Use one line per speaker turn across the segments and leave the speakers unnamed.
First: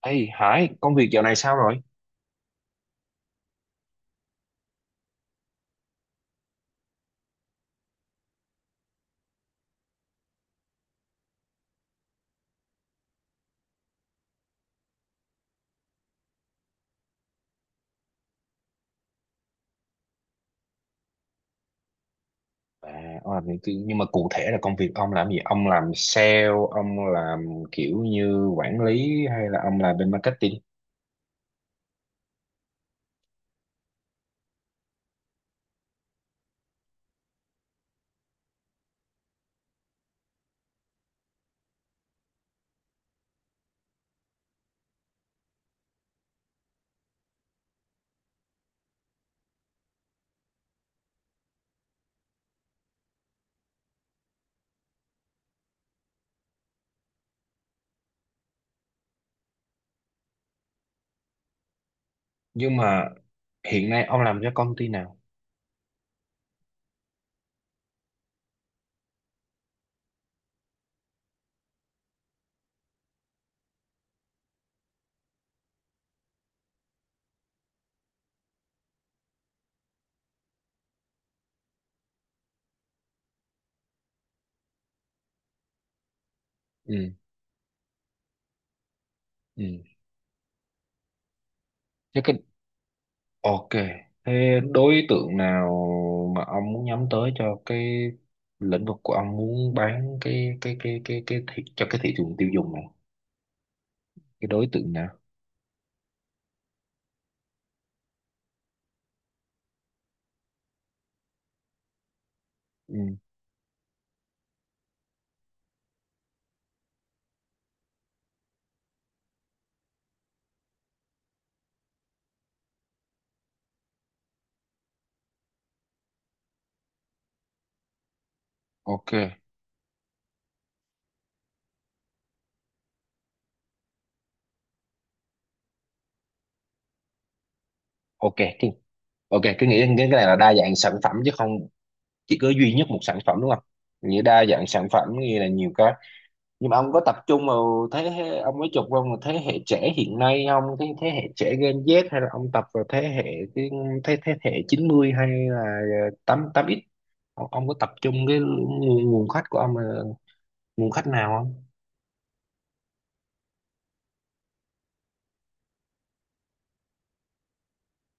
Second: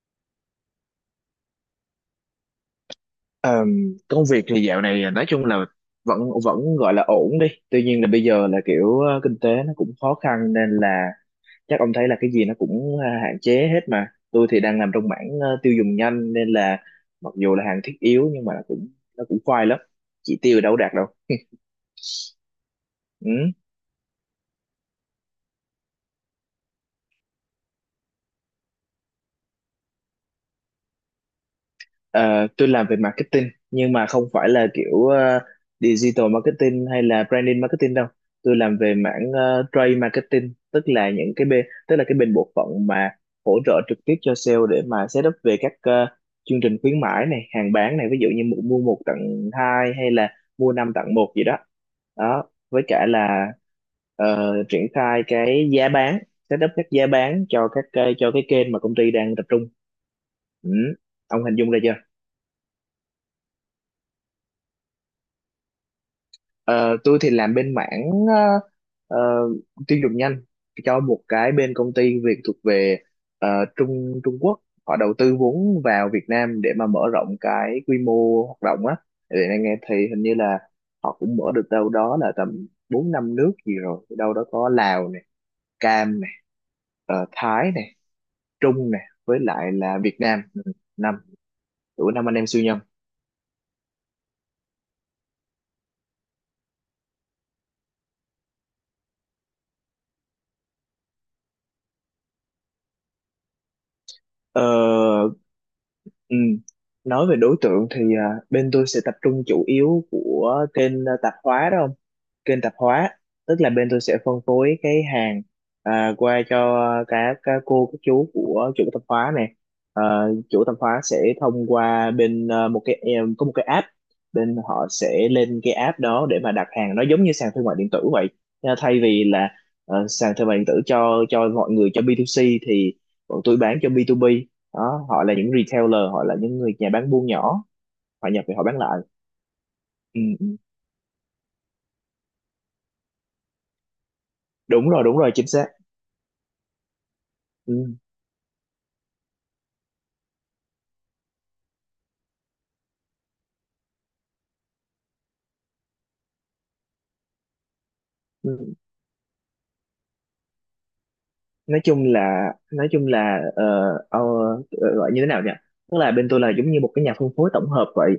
Ê Hải, công việc dạo này sao rồi?
Công việc thì dạo này, nói chung là vẫn vẫn gọi là ổn đi. Tuy nhiên là bây giờ là kiểu kinh tế nó cũng khó khăn nên là chắc ông thấy là cái gì nó cũng hạn chế hết mà. Tôi thì đang làm trong mảng tiêu dùng nhanh nên là mặc dù là hàng thiết yếu nhưng mà nó cũng khoai lắm. Chỉ tiêu đâu có đạt đâu.
À,
Ừ.
ông làm nhưng mà cụ thể là công việc ông làm gì? Ông làm sale, ông làm kiểu như quản lý hay là ông làm bên marketing?
Ờ, tôi làm về marketing nhưng mà không phải là kiểu digital marketing hay là branding marketing đâu. Tôi làm về mảng trade marketing, tức là cái bên bộ phận mà hỗ trợ trực tiếp cho sale để mà set up về các chương trình khuyến mãi này, hàng bán này, ví dụ như mua mua một tặng hai hay là mua năm tặng một gì đó. Đó, với cả là triển khai cái giá bán, set up các giá bán cho cho cái kênh mà công ty đang tập trung. Ừ. Ông hình dung ra chưa?
Nhưng mà hiện nay ông làm cho công ty nào?
Ờ, tôi thì làm bên mảng ờ, ờ, tiêu dùng nhanh cho một cái bên công ty Việt thuộc về ờ, Trung Trung Quốc họ đầu tư vốn vào Việt Nam để mà mở rộng cái quy mô hoạt động á. Để anh nghe thì hình như là họ cũng mở được đâu đó là tầm bốn năm nước gì rồi, đâu đó có Lào này, Cam này,
Ừ,
Thái này, Trung này với lại
ừ.
là Việt Nam. Ừ, năm
Chứ
năm anh
cái
em siêu nhân.
Ok. Thế đối tượng nào mà ông muốn nhắm tới cho cái lĩnh vực của ông muốn bán cho cái thị trường tiêu dùng này? Cái
Ờ,
đối tượng nào?
ừ. Nói về đối tượng thì bên tôi sẽ tập trung chủ yếu của kênh, tạp hóa đó không? Kênh tạp
Ừ,
hóa, tức là bên tôi sẽ phân phối cái hàng, qua cho các cô, các chú của chủ tạp hóa này. Ờ, Chủ tạp hóa sẽ thông qua bên, một cái em có một cái app, bên họ sẽ lên cái app đó để mà đặt hàng. Nó giống như sàn thương mại điện tử vậy. Nha. Thay
ok.
vì là sàn thương mại điện tử cho mọi người, cho B2C thì bọn tôi bán cho B2B. Đó, họ là những retailer, họ là những người nhà bán buôn nhỏ, họ
Ok,
nhập về họ bán lại.
ok, cứ nghĩ đến cái
Ừ.
này là đa
Ừ.
dạng sản phẩm chứ không chỉ có duy nhất một sản phẩm, đúng không? Nghĩa đa dạng sản
Đúng rồi,
phẩm
đúng rồi,
nghĩa
chính
là
xác.
nhiều cái. Nhưng mà ông có tập trung vào
Ừ.
thế hệ, ông mới chụp vào một thế hệ trẻ hiện nay không, thế thế hệ trẻ Gen Z, hay là ông tập vào thế hệ cái thế thế hệ 90 hay là tám tám x, ông có tập trung cái
Ừ.
nguồn khách của ông là nguồn khách nào không?
Nói chung là ờ, gọi như thế nào nhỉ, tức là bên tôi là giống như một cái nhà phân phối tổng hợp vậy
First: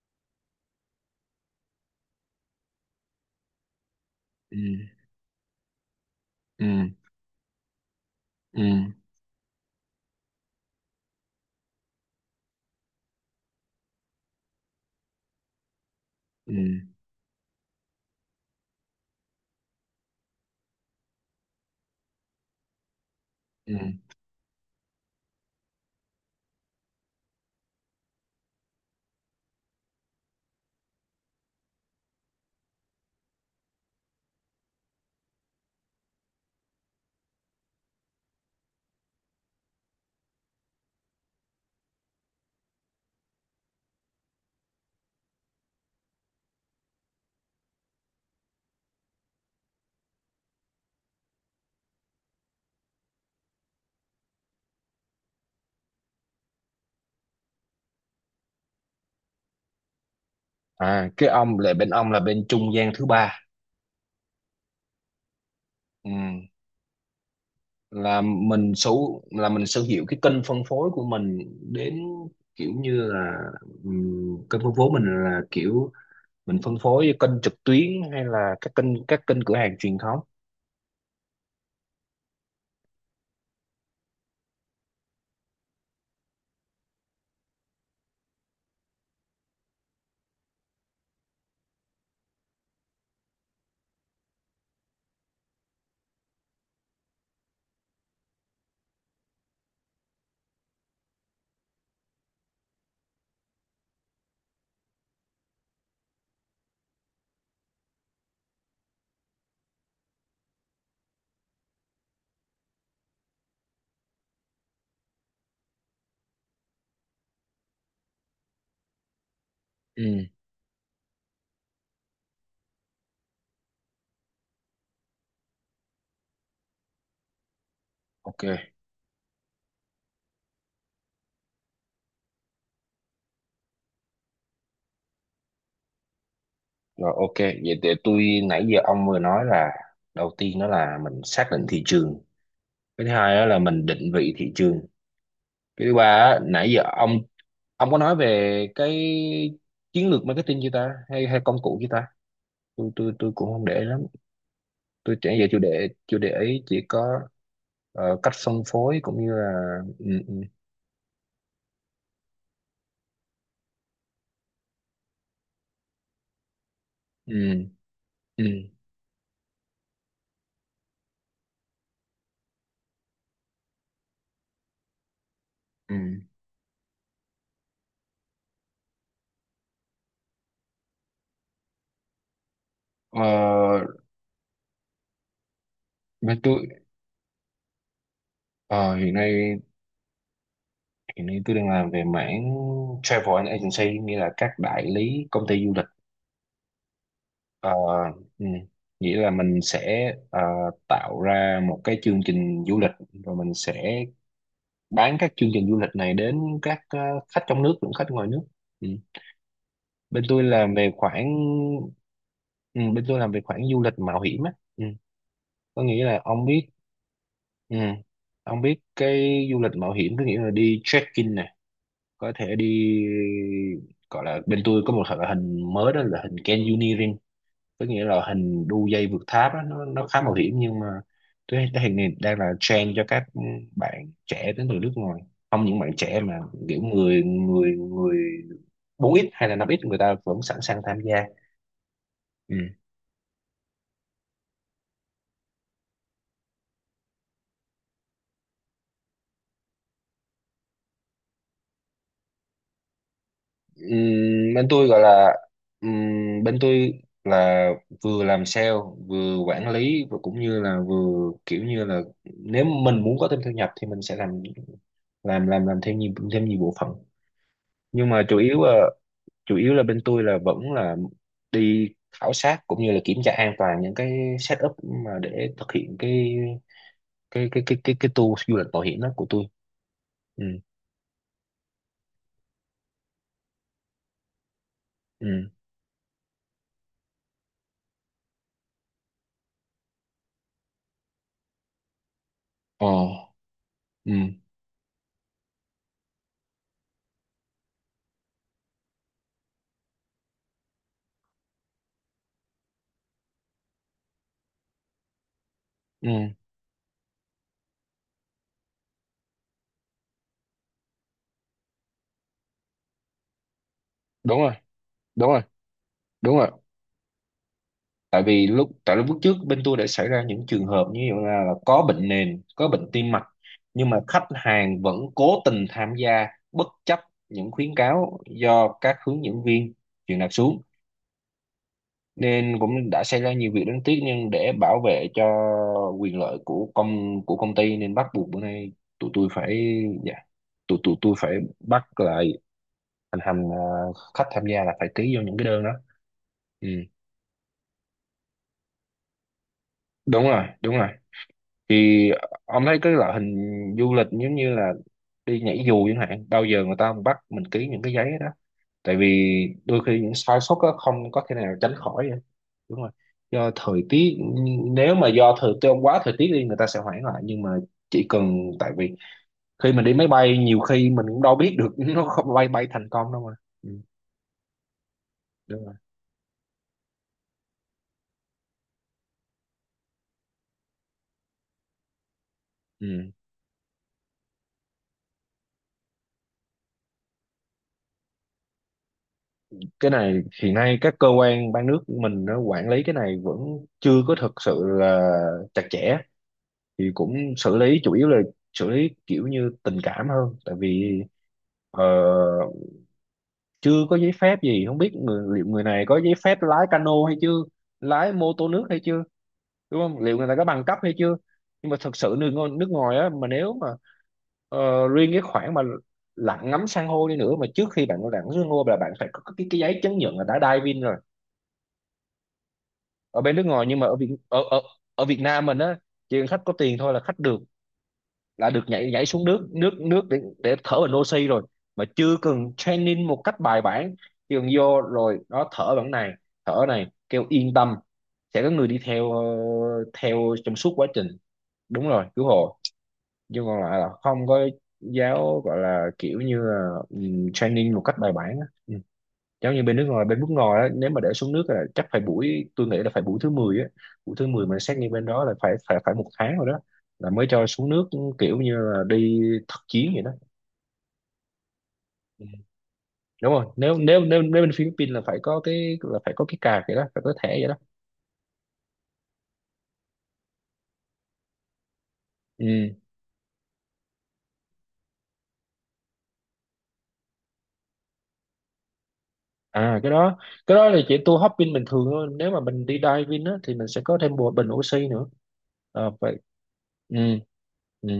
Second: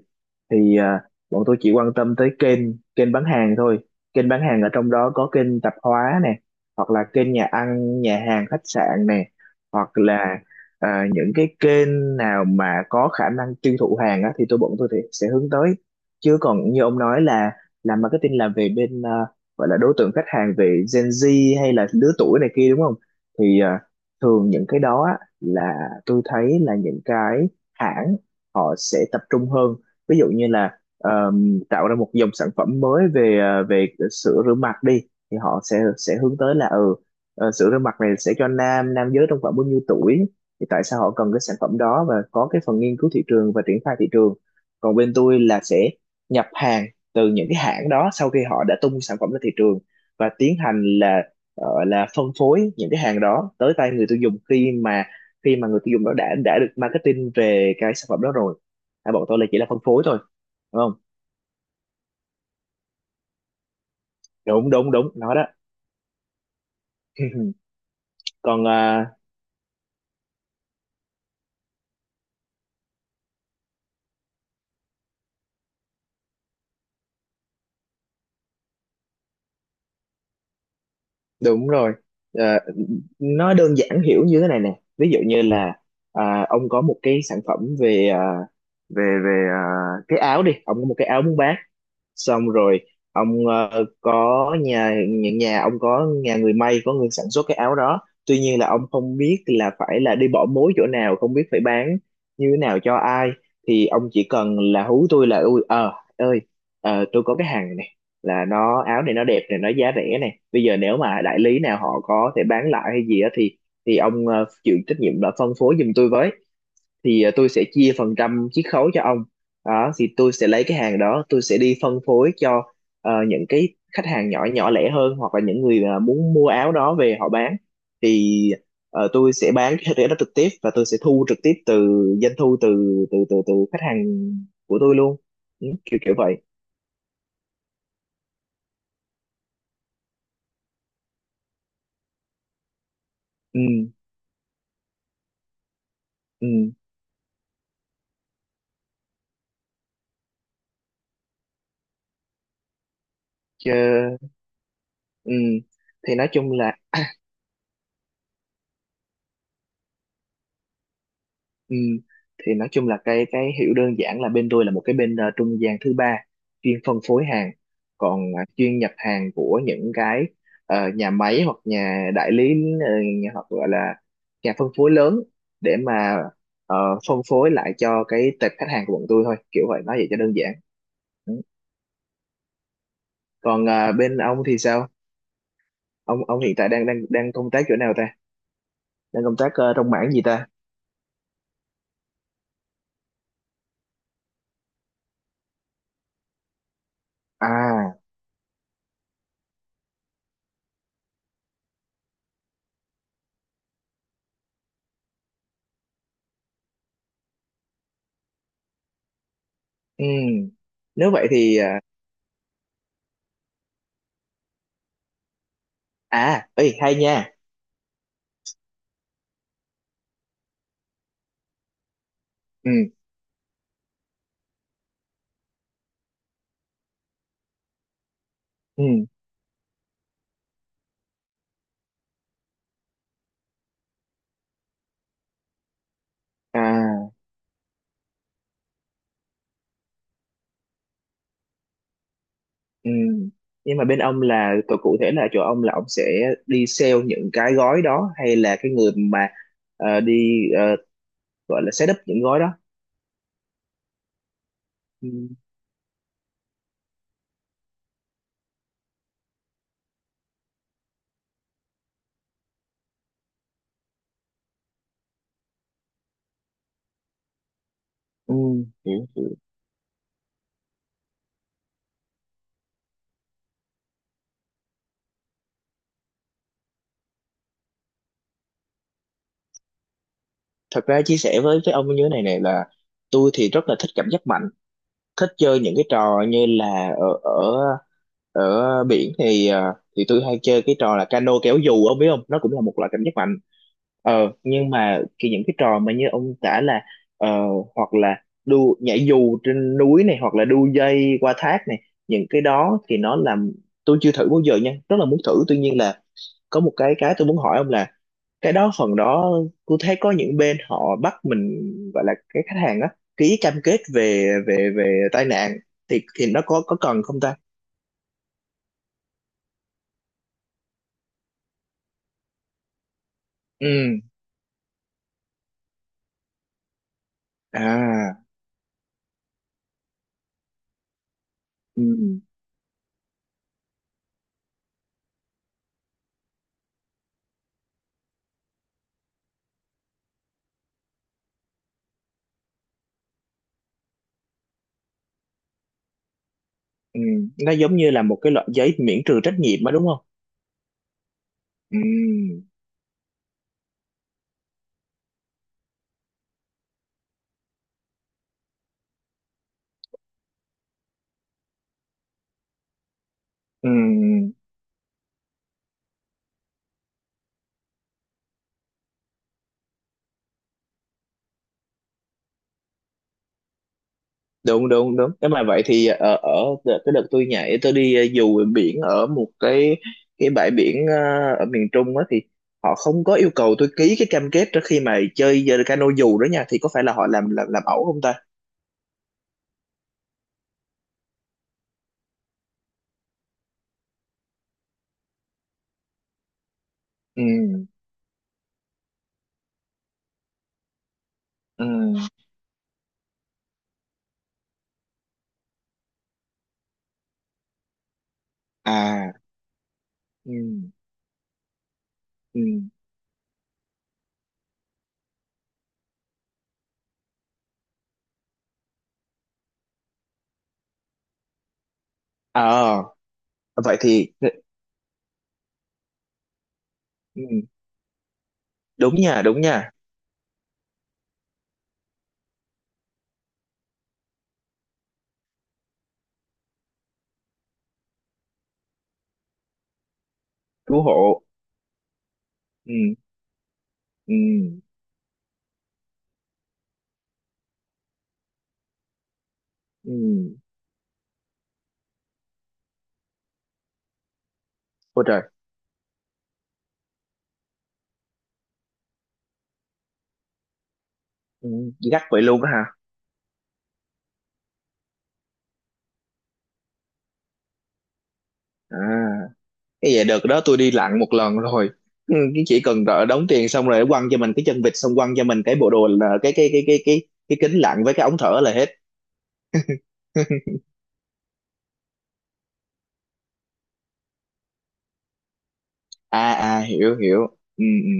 thì, bọn tôi chỉ quan tâm tới kênh kênh bán hàng thôi. Kênh bán hàng
Ừ,
ở trong đó có kênh tạp hóa nè, hoặc
ừ,
là kênh nhà ăn, nhà hàng, khách
ừ,
sạn nè, hoặc là những cái kênh nào mà có khả năng tiêu thụ hàng á, thì bọn tôi thì sẽ hướng tới. Chứ
ừ,
còn như ông nói là làm marketing là về bên, gọi là đối tượng khách hàng về Gen Z hay là lứa tuổi này kia đúng không thì,
ừ.
thường những cái đó á, là tôi thấy là những cái hãng họ sẽ tập trung hơn. Ví dụ như là tạo ra một dòng sản phẩm mới về về sữa rửa mặt đi, thì họ sẽ hướng tới là, ừ, sữa rửa mặt này sẽ cho nam nam giới trong khoảng bao nhiêu tuổi, thì tại sao họ cần cái sản phẩm đó, và có cái phần nghiên cứu thị trường và triển khai thị trường. Còn bên tôi là sẽ nhập hàng từ những cái hãng đó sau khi họ đã tung sản phẩm ra thị trường, và tiến hành là là phân phối những cái hàng đó tới tay người tiêu dùng, khi mà người tiêu dùng đó đã được marketing về cái sản phẩm đó rồi. Bọn tôi là chỉ là phân phối thôi đúng không?
À, cái ông là bên trung gian thứ ba.
Đúng, đúng, đúng, nó đó.
Ừ. là
Còn,
mình sở là mình sở hữu cái kênh phân phối của mình, đến kiểu như là, kênh phân phối mình là kiểu mình phân phối kênh trực tuyến hay là các kênh cửa hàng truyền thống.
đúng rồi. À, nó đơn giản hiểu như thế này nè. Ví dụ như là, ông có một cái sản phẩm về à, về về à, cái áo đi. Ông có một cái áo muốn bán, xong rồi ông có nhà những nhà ông có người may, có người sản xuất cái áo đó. Tuy nhiên là ông không biết là phải là đi bỏ mối chỗ nào, không biết phải bán như thế nào cho ai, thì ông chỉ cần là hú tôi là, ui, ơi tôi có cái hàng này này, là nó áo này, nó đẹp này, nó giá rẻ này, bây giờ nếu mà đại lý nào họ có thể bán lại hay gì đó thì ông chịu trách nhiệm là phân phối giùm tôi với, thì tôi sẽ chia phần trăm chiết khấu cho ông. Đó
Ừ,
thì tôi sẽ lấy cái hàng đó, tôi sẽ đi phân phối cho những cái khách hàng nhỏ nhỏ lẻ hơn, hoặc là những người, muốn mua áo đó về họ bán,
ok.
thì tôi sẽ bán cái rẻ đó trực tiếp, và tôi sẽ thu trực tiếp từ doanh thu từ từ từ từ khách hàng của tôi luôn. Ừ, kiểu kiểu vậy.
Rồi, ok, vậy để tôi, nãy giờ ông vừa nói là đầu tiên đó là mình xác định thị trường, cái thứ hai đó là
Ừ.
mình định vị thị trường, cái thứ ba á,
Ừ.
nãy giờ ông có nói về cái chiến lược marketing chưa ta, hay hay công cụ chưa ta? Tôi cũng không
Chứ.
để lắm. Tôi
Ừ,
chẳng về chủ đề
thì
chủ
nói
đề
chung
ấy
là
chỉ có cách phân phối, cũng như là, ừ, ừ,
Ừ, thì nói chung là cái hiểu đơn giản là bên tôi là một cái bên trung gian thứ ba chuyên phân phối
ừ,
hàng. Còn
ừ,
chuyên nhập hàng của những cái nhà máy hoặc nhà đại lý, ờ, hoặc gọi là nhà phân phối lớn, để
ừ.
mà ờ, phân phối lại cho cái tệp khách hàng của bọn tôi thôi, kiểu vậy, nói vậy cho đơn giản. Ừ. Còn
Ờ,
bên ông thì sao, ông
với
ông hiện
tôi,
tại đang đang đang công tác chỗ nào ta,
ờ, hiện
đang công tác
nay,
trong mảng gì ta?
tôi đang làm về mảng travel and agency, nghĩa là các đại lý công ty du lịch. Ờ,
À.
ừ. Nghĩa là mình sẽ tạo ra một cái chương trình du lịch, rồi mình sẽ bán các chương trình du lịch này đến các khách trong nước lẫn khách ngoài nước. Ừ.
Ừ.
Bên tôi làm về
Nếu
khoảng,
vậy thì
ừ, bên tôi làm về khoảng du lịch mạo hiểm á. Ừ. Có nghĩa là ông
à,
biết,
ấy hay nha.
ừ, ông biết cái du lịch mạo hiểm có nghĩa là đi trekking nè, có thể đi,
Ừ.
gọi là bên tôi có một loại hình mới, đó là hình canyoneering, có nghĩa là hình
Ừ.
đu dây vượt tháp á, nó khá mạo hiểm, nhưng mà tôi thấy cái hình này đang là trend cho các bạn trẻ đến từ nước ngoài, không những bạn trẻ mà kiểu
À.
người người người 4x hay là 5x, người ta vẫn sẵn sàng tham gia. Ừ.
Ừ. Nhưng mà bên ông là cụ cụ thể là chỗ ông là ông sẽ đi sale những cái gói đó, hay là cái người mà đi gọi là set up những gói đó?
Bên tôi gọi
Ừ.
là, bên tôi là vừa làm sale, vừa quản lý và cũng như là vừa kiểu như là, nếu mình muốn có thêm thu nhập thì mình sẽ làm thêm nhiều bộ phận, nhưng mà
Ừ.
chủ yếu là,
Hiểu, hiểu.
bên tôi là vẫn là đi khảo sát cũng như là kiểm tra an toàn những cái setup mà để thực hiện cái tour du lịch mạo hiểm đó của tôi. Ừ,
Thật ra chia sẻ với ông như thế này này, là tôi thì rất là thích cảm giác mạnh, thích
ừ,
chơi những cái trò như là ở ở ở biển thì thì tôi hay chơi cái trò là cano kéo dù, ông biết không, nó cũng là một
ờ,
loại cảm giác mạnh.
ừ,
Nhưng mà những cái trò mà như ông tả là, ờ, hoặc là đu nhảy dù trên núi này, hoặc là đu dây qua thác này, những cái đó thì nó làm tôi chưa thử bao giờ nha, rất là muốn thử. Tuy nhiên là
ừ.
có một cái tôi muốn hỏi ông là cái đó phần đó, tôi thấy có những bên họ bắt mình, gọi là cái khách hàng á, ký cam kết về
Đúng rồi,
về về tai
đúng rồi,
nạn, thì
đúng
nó
rồi.
có cần không ta?
Tại vì lúc trước bên tôi đã xảy ra những trường hợp như vậy, là có bệnh nền, có bệnh tim mạch, nhưng
Ừ.
mà khách hàng vẫn cố tình tham gia, bất chấp những khuyến cáo
À.
do các hướng dẫn viên truyền đạt xuống,
Ừ.
nên cũng đã xảy ra nhiều việc đáng tiếc. Nhưng để bảo vệ cho quyền lợi của công ty nên bắt buộc bữa nay tụi tôi phải dạ tụi tôi phải bắt lại, thành hành, khách tham gia là phải ký vô những cái đơn đó. Ừ.
Ừ, nó giống như là một cái loại giấy miễn trừ trách nhiệm á đúng không?
Đúng rồi, đúng rồi.
Ừ.
Thì ông thấy cái loại hình du lịch giống như là đi nhảy dù chẳng hạn, bao giờ người ta bắt mình ký những cái giấy đó, tại vì đôi khi những sai sót đó không có thể nào tránh khỏi vậy. Đúng rồi, do
Ừ.
thời tiết, nếu mà do thời tiết quá, thời tiết đi người ta sẽ hoãn lại. Nhưng mà chỉ cần, tại vì khi mình đi máy bay nhiều khi mình cũng đâu biết được nó không bay bay thành công đâu mà. Ừ,
Đúng, đúng, đúng. Nếu mà vậy
đúng rồi.
thì ở, ở cái đợt tôi nhảy, tôi đi dù biển ở một cái bãi biển, ở miền Trung á, thì họ không
Ừ.
có yêu cầu tôi ký cái cam kết trước khi mà chơi cano dù đó nha. Thì có phải là họ làm ẩu không ta?
Cái này hiện nay các cơ quan ban nước mình nó quản lý cái này vẫn chưa có thực sự là chặt chẽ, thì cũng xử
Ừ.
lý chủ yếu là xử lý kiểu như tình cảm hơn, tại vì
Ừ.
ờ, chưa có giấy phép gì, không biết liệu người này có giấy phép lái cano hay chưa, lái mô tô nước hay chưa,
À.
đúng không, liệu người này có bằng
Ừ.
cấp hay chưa. Nhưng mà thật sự nước
Ừ.
ngoài, nước ngoài á, mà nếu mà riêng cái khoản mà lặn ngắm san hô đi nữa, mà trước khi bạn lặn san hô là bạn phải có cái giấy chứng nhận là đã diving rồi
ờ
ở bên nước ngoài.
Vậy
Nhưng mà
thì, ừ,
ở Việt Nam mình á, chỉ cần khách có tiền thôi là khách
ừ.
được là được nhảy
Đúng
nhảy
nha,
xuống
đúng
nước
nha.
nước nước để thở bằng oxy rồi, mà chưa cần training một cách bài bản, chỉ cần vô rồi nó thở bằng này, thở này, kêu yên tâm sẽ có người đi theo, theo trong suốt
Cứu
quá trình.
hộ.
Đúng rồi, cứu hộ,
Ừ.
chứ còn lại là không có
Ừ.
giáo, gọi là kiểu như là, training một cách bài bản á. Ừ. Giống như bên nước ngoài,
Ừ.
á, nếu mà để xuống nước là chắc phải buổi tôi nghĩ là phải buổi thứ 10 á, buổi thứ 10 mà xét nghiệm
Ôi
bên
trời.
đó là phải phải phải một tháng rồi đó, là mới cho xuống nước, kiểu như là đi thực chiến vậy đó.
Ừ, gắt vậy
Ừ.
luôn á hả?
Đúng rồi, nếu nếu nếu nếu bên Philippines là phải có cái là phải có cái card vậy đó, phải có thẻ vậy đó.
À. Cái vậy, đợt đó tôi đi lặn một lần rồi. Ừ, cái chỉ
Ừ.
cần đợi đóng tiền xong rồi quăng cho mình cái chân vịt, xong quăng cho mình cái bộ đồ là cái kính lặn với cái ống thở là hết.
À, cái đó, là chỉ tour hopping bình thường thôi. Nếu mà mình đi diving á thì mình sẽ có thêm bộ bình oxy nữa. À, vậy.
À. À.
Ừ.
Hiểu, hiểu. Ừ.
Ừ.
Ừ.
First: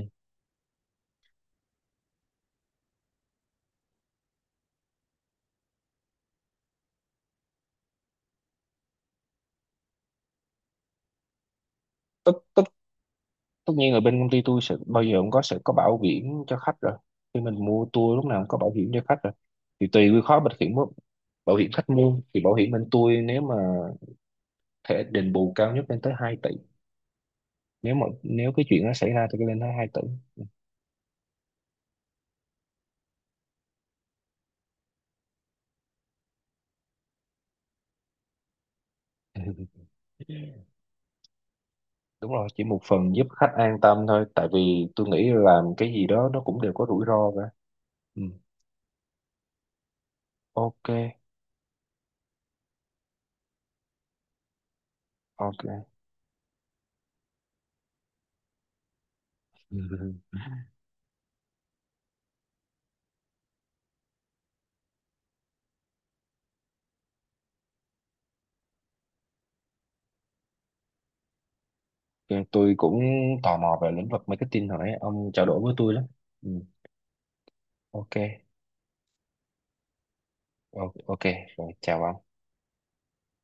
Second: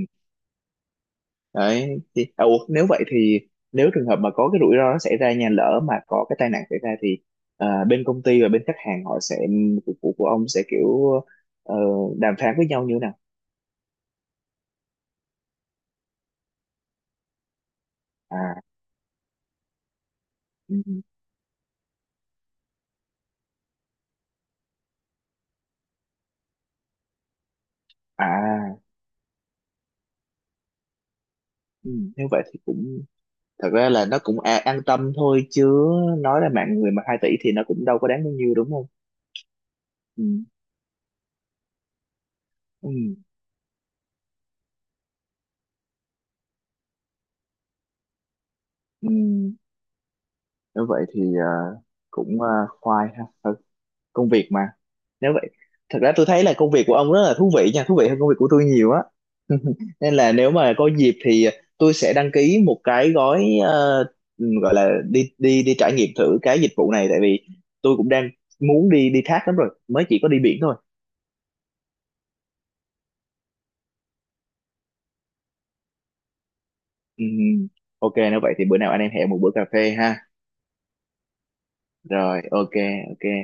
Đấy thì, ủa, nếu vậy thì, nếu trường hợp mà có cái rủi ro nó xảy ra, nhà lỡ mà có cái tai nạn xảy ra thì, bên công ty và bên khách hàng họ sẽ, của ông sẽ kiểu ờ,
Tất,
đàm phán
tất
với nhau như thế nào?
tất nhiên ở bên công ty tôi sẽ bao giờ cũng có sẽ có bảo hiểm cho khách rồi, khi mình mua tour lúc nào cũng có
À.
bảo hiểm cho khách rồi, thì tùy cái khóa bảo hiểm,
Ừ. Ừ.
bảo hiểm khách mua thì bảo hiểm bên tôi, nếu mà thẻ đền bù cao nhất lên tới 2 tỷ, nếu cái
À.
chuyện nó xảy ra thì lên tới 2 tỷ.
Ừ. Nếu vậy thì cũng, thật ra là nó cũng an tâm thôi chứ, nói là mạng người mà 2 tỷ thì nó cũng đâu có đáng bao nhiêu đúng không? Ừ.
Đúng rồi, chỉ một
Ừ.
phần giúp khách an tâm thôi, tại vì tôi nghĩ làm cái gì đó nó cũng đều có rủi ro cả. Ừ.
Ừ. Nếu
Ok.
vậy thì cũng khoai ha. Thôi, công việc mà. Nếu vậy,
Ok.
thật ra tôi thấy là công việc của ông rất là thú vị nha, thú vị hơn công việc của tôi nhiều á.
Ừ.
Nên là nếu mà có dịp thì tôi sẽ đăng ký một cái gói gọi là đi đi đi trải nghiệm thử cái dịch vụ này. Tại vì tôi cũng đang muốn đi đi thác lắm rồi, mới chỉ có đi biển thôi.
Ok, tôi cũng tò mò về lĩnh vực marketing rồi đấy, ông trao đổi với tôi lắm. Ừ.
Ừm, ok.
Ok.
Nếu vậy thì bữa nào anh em hẹn một bữa cà phê ha.
Ok. Rồi, chào ông.
Rồi, ok, ok.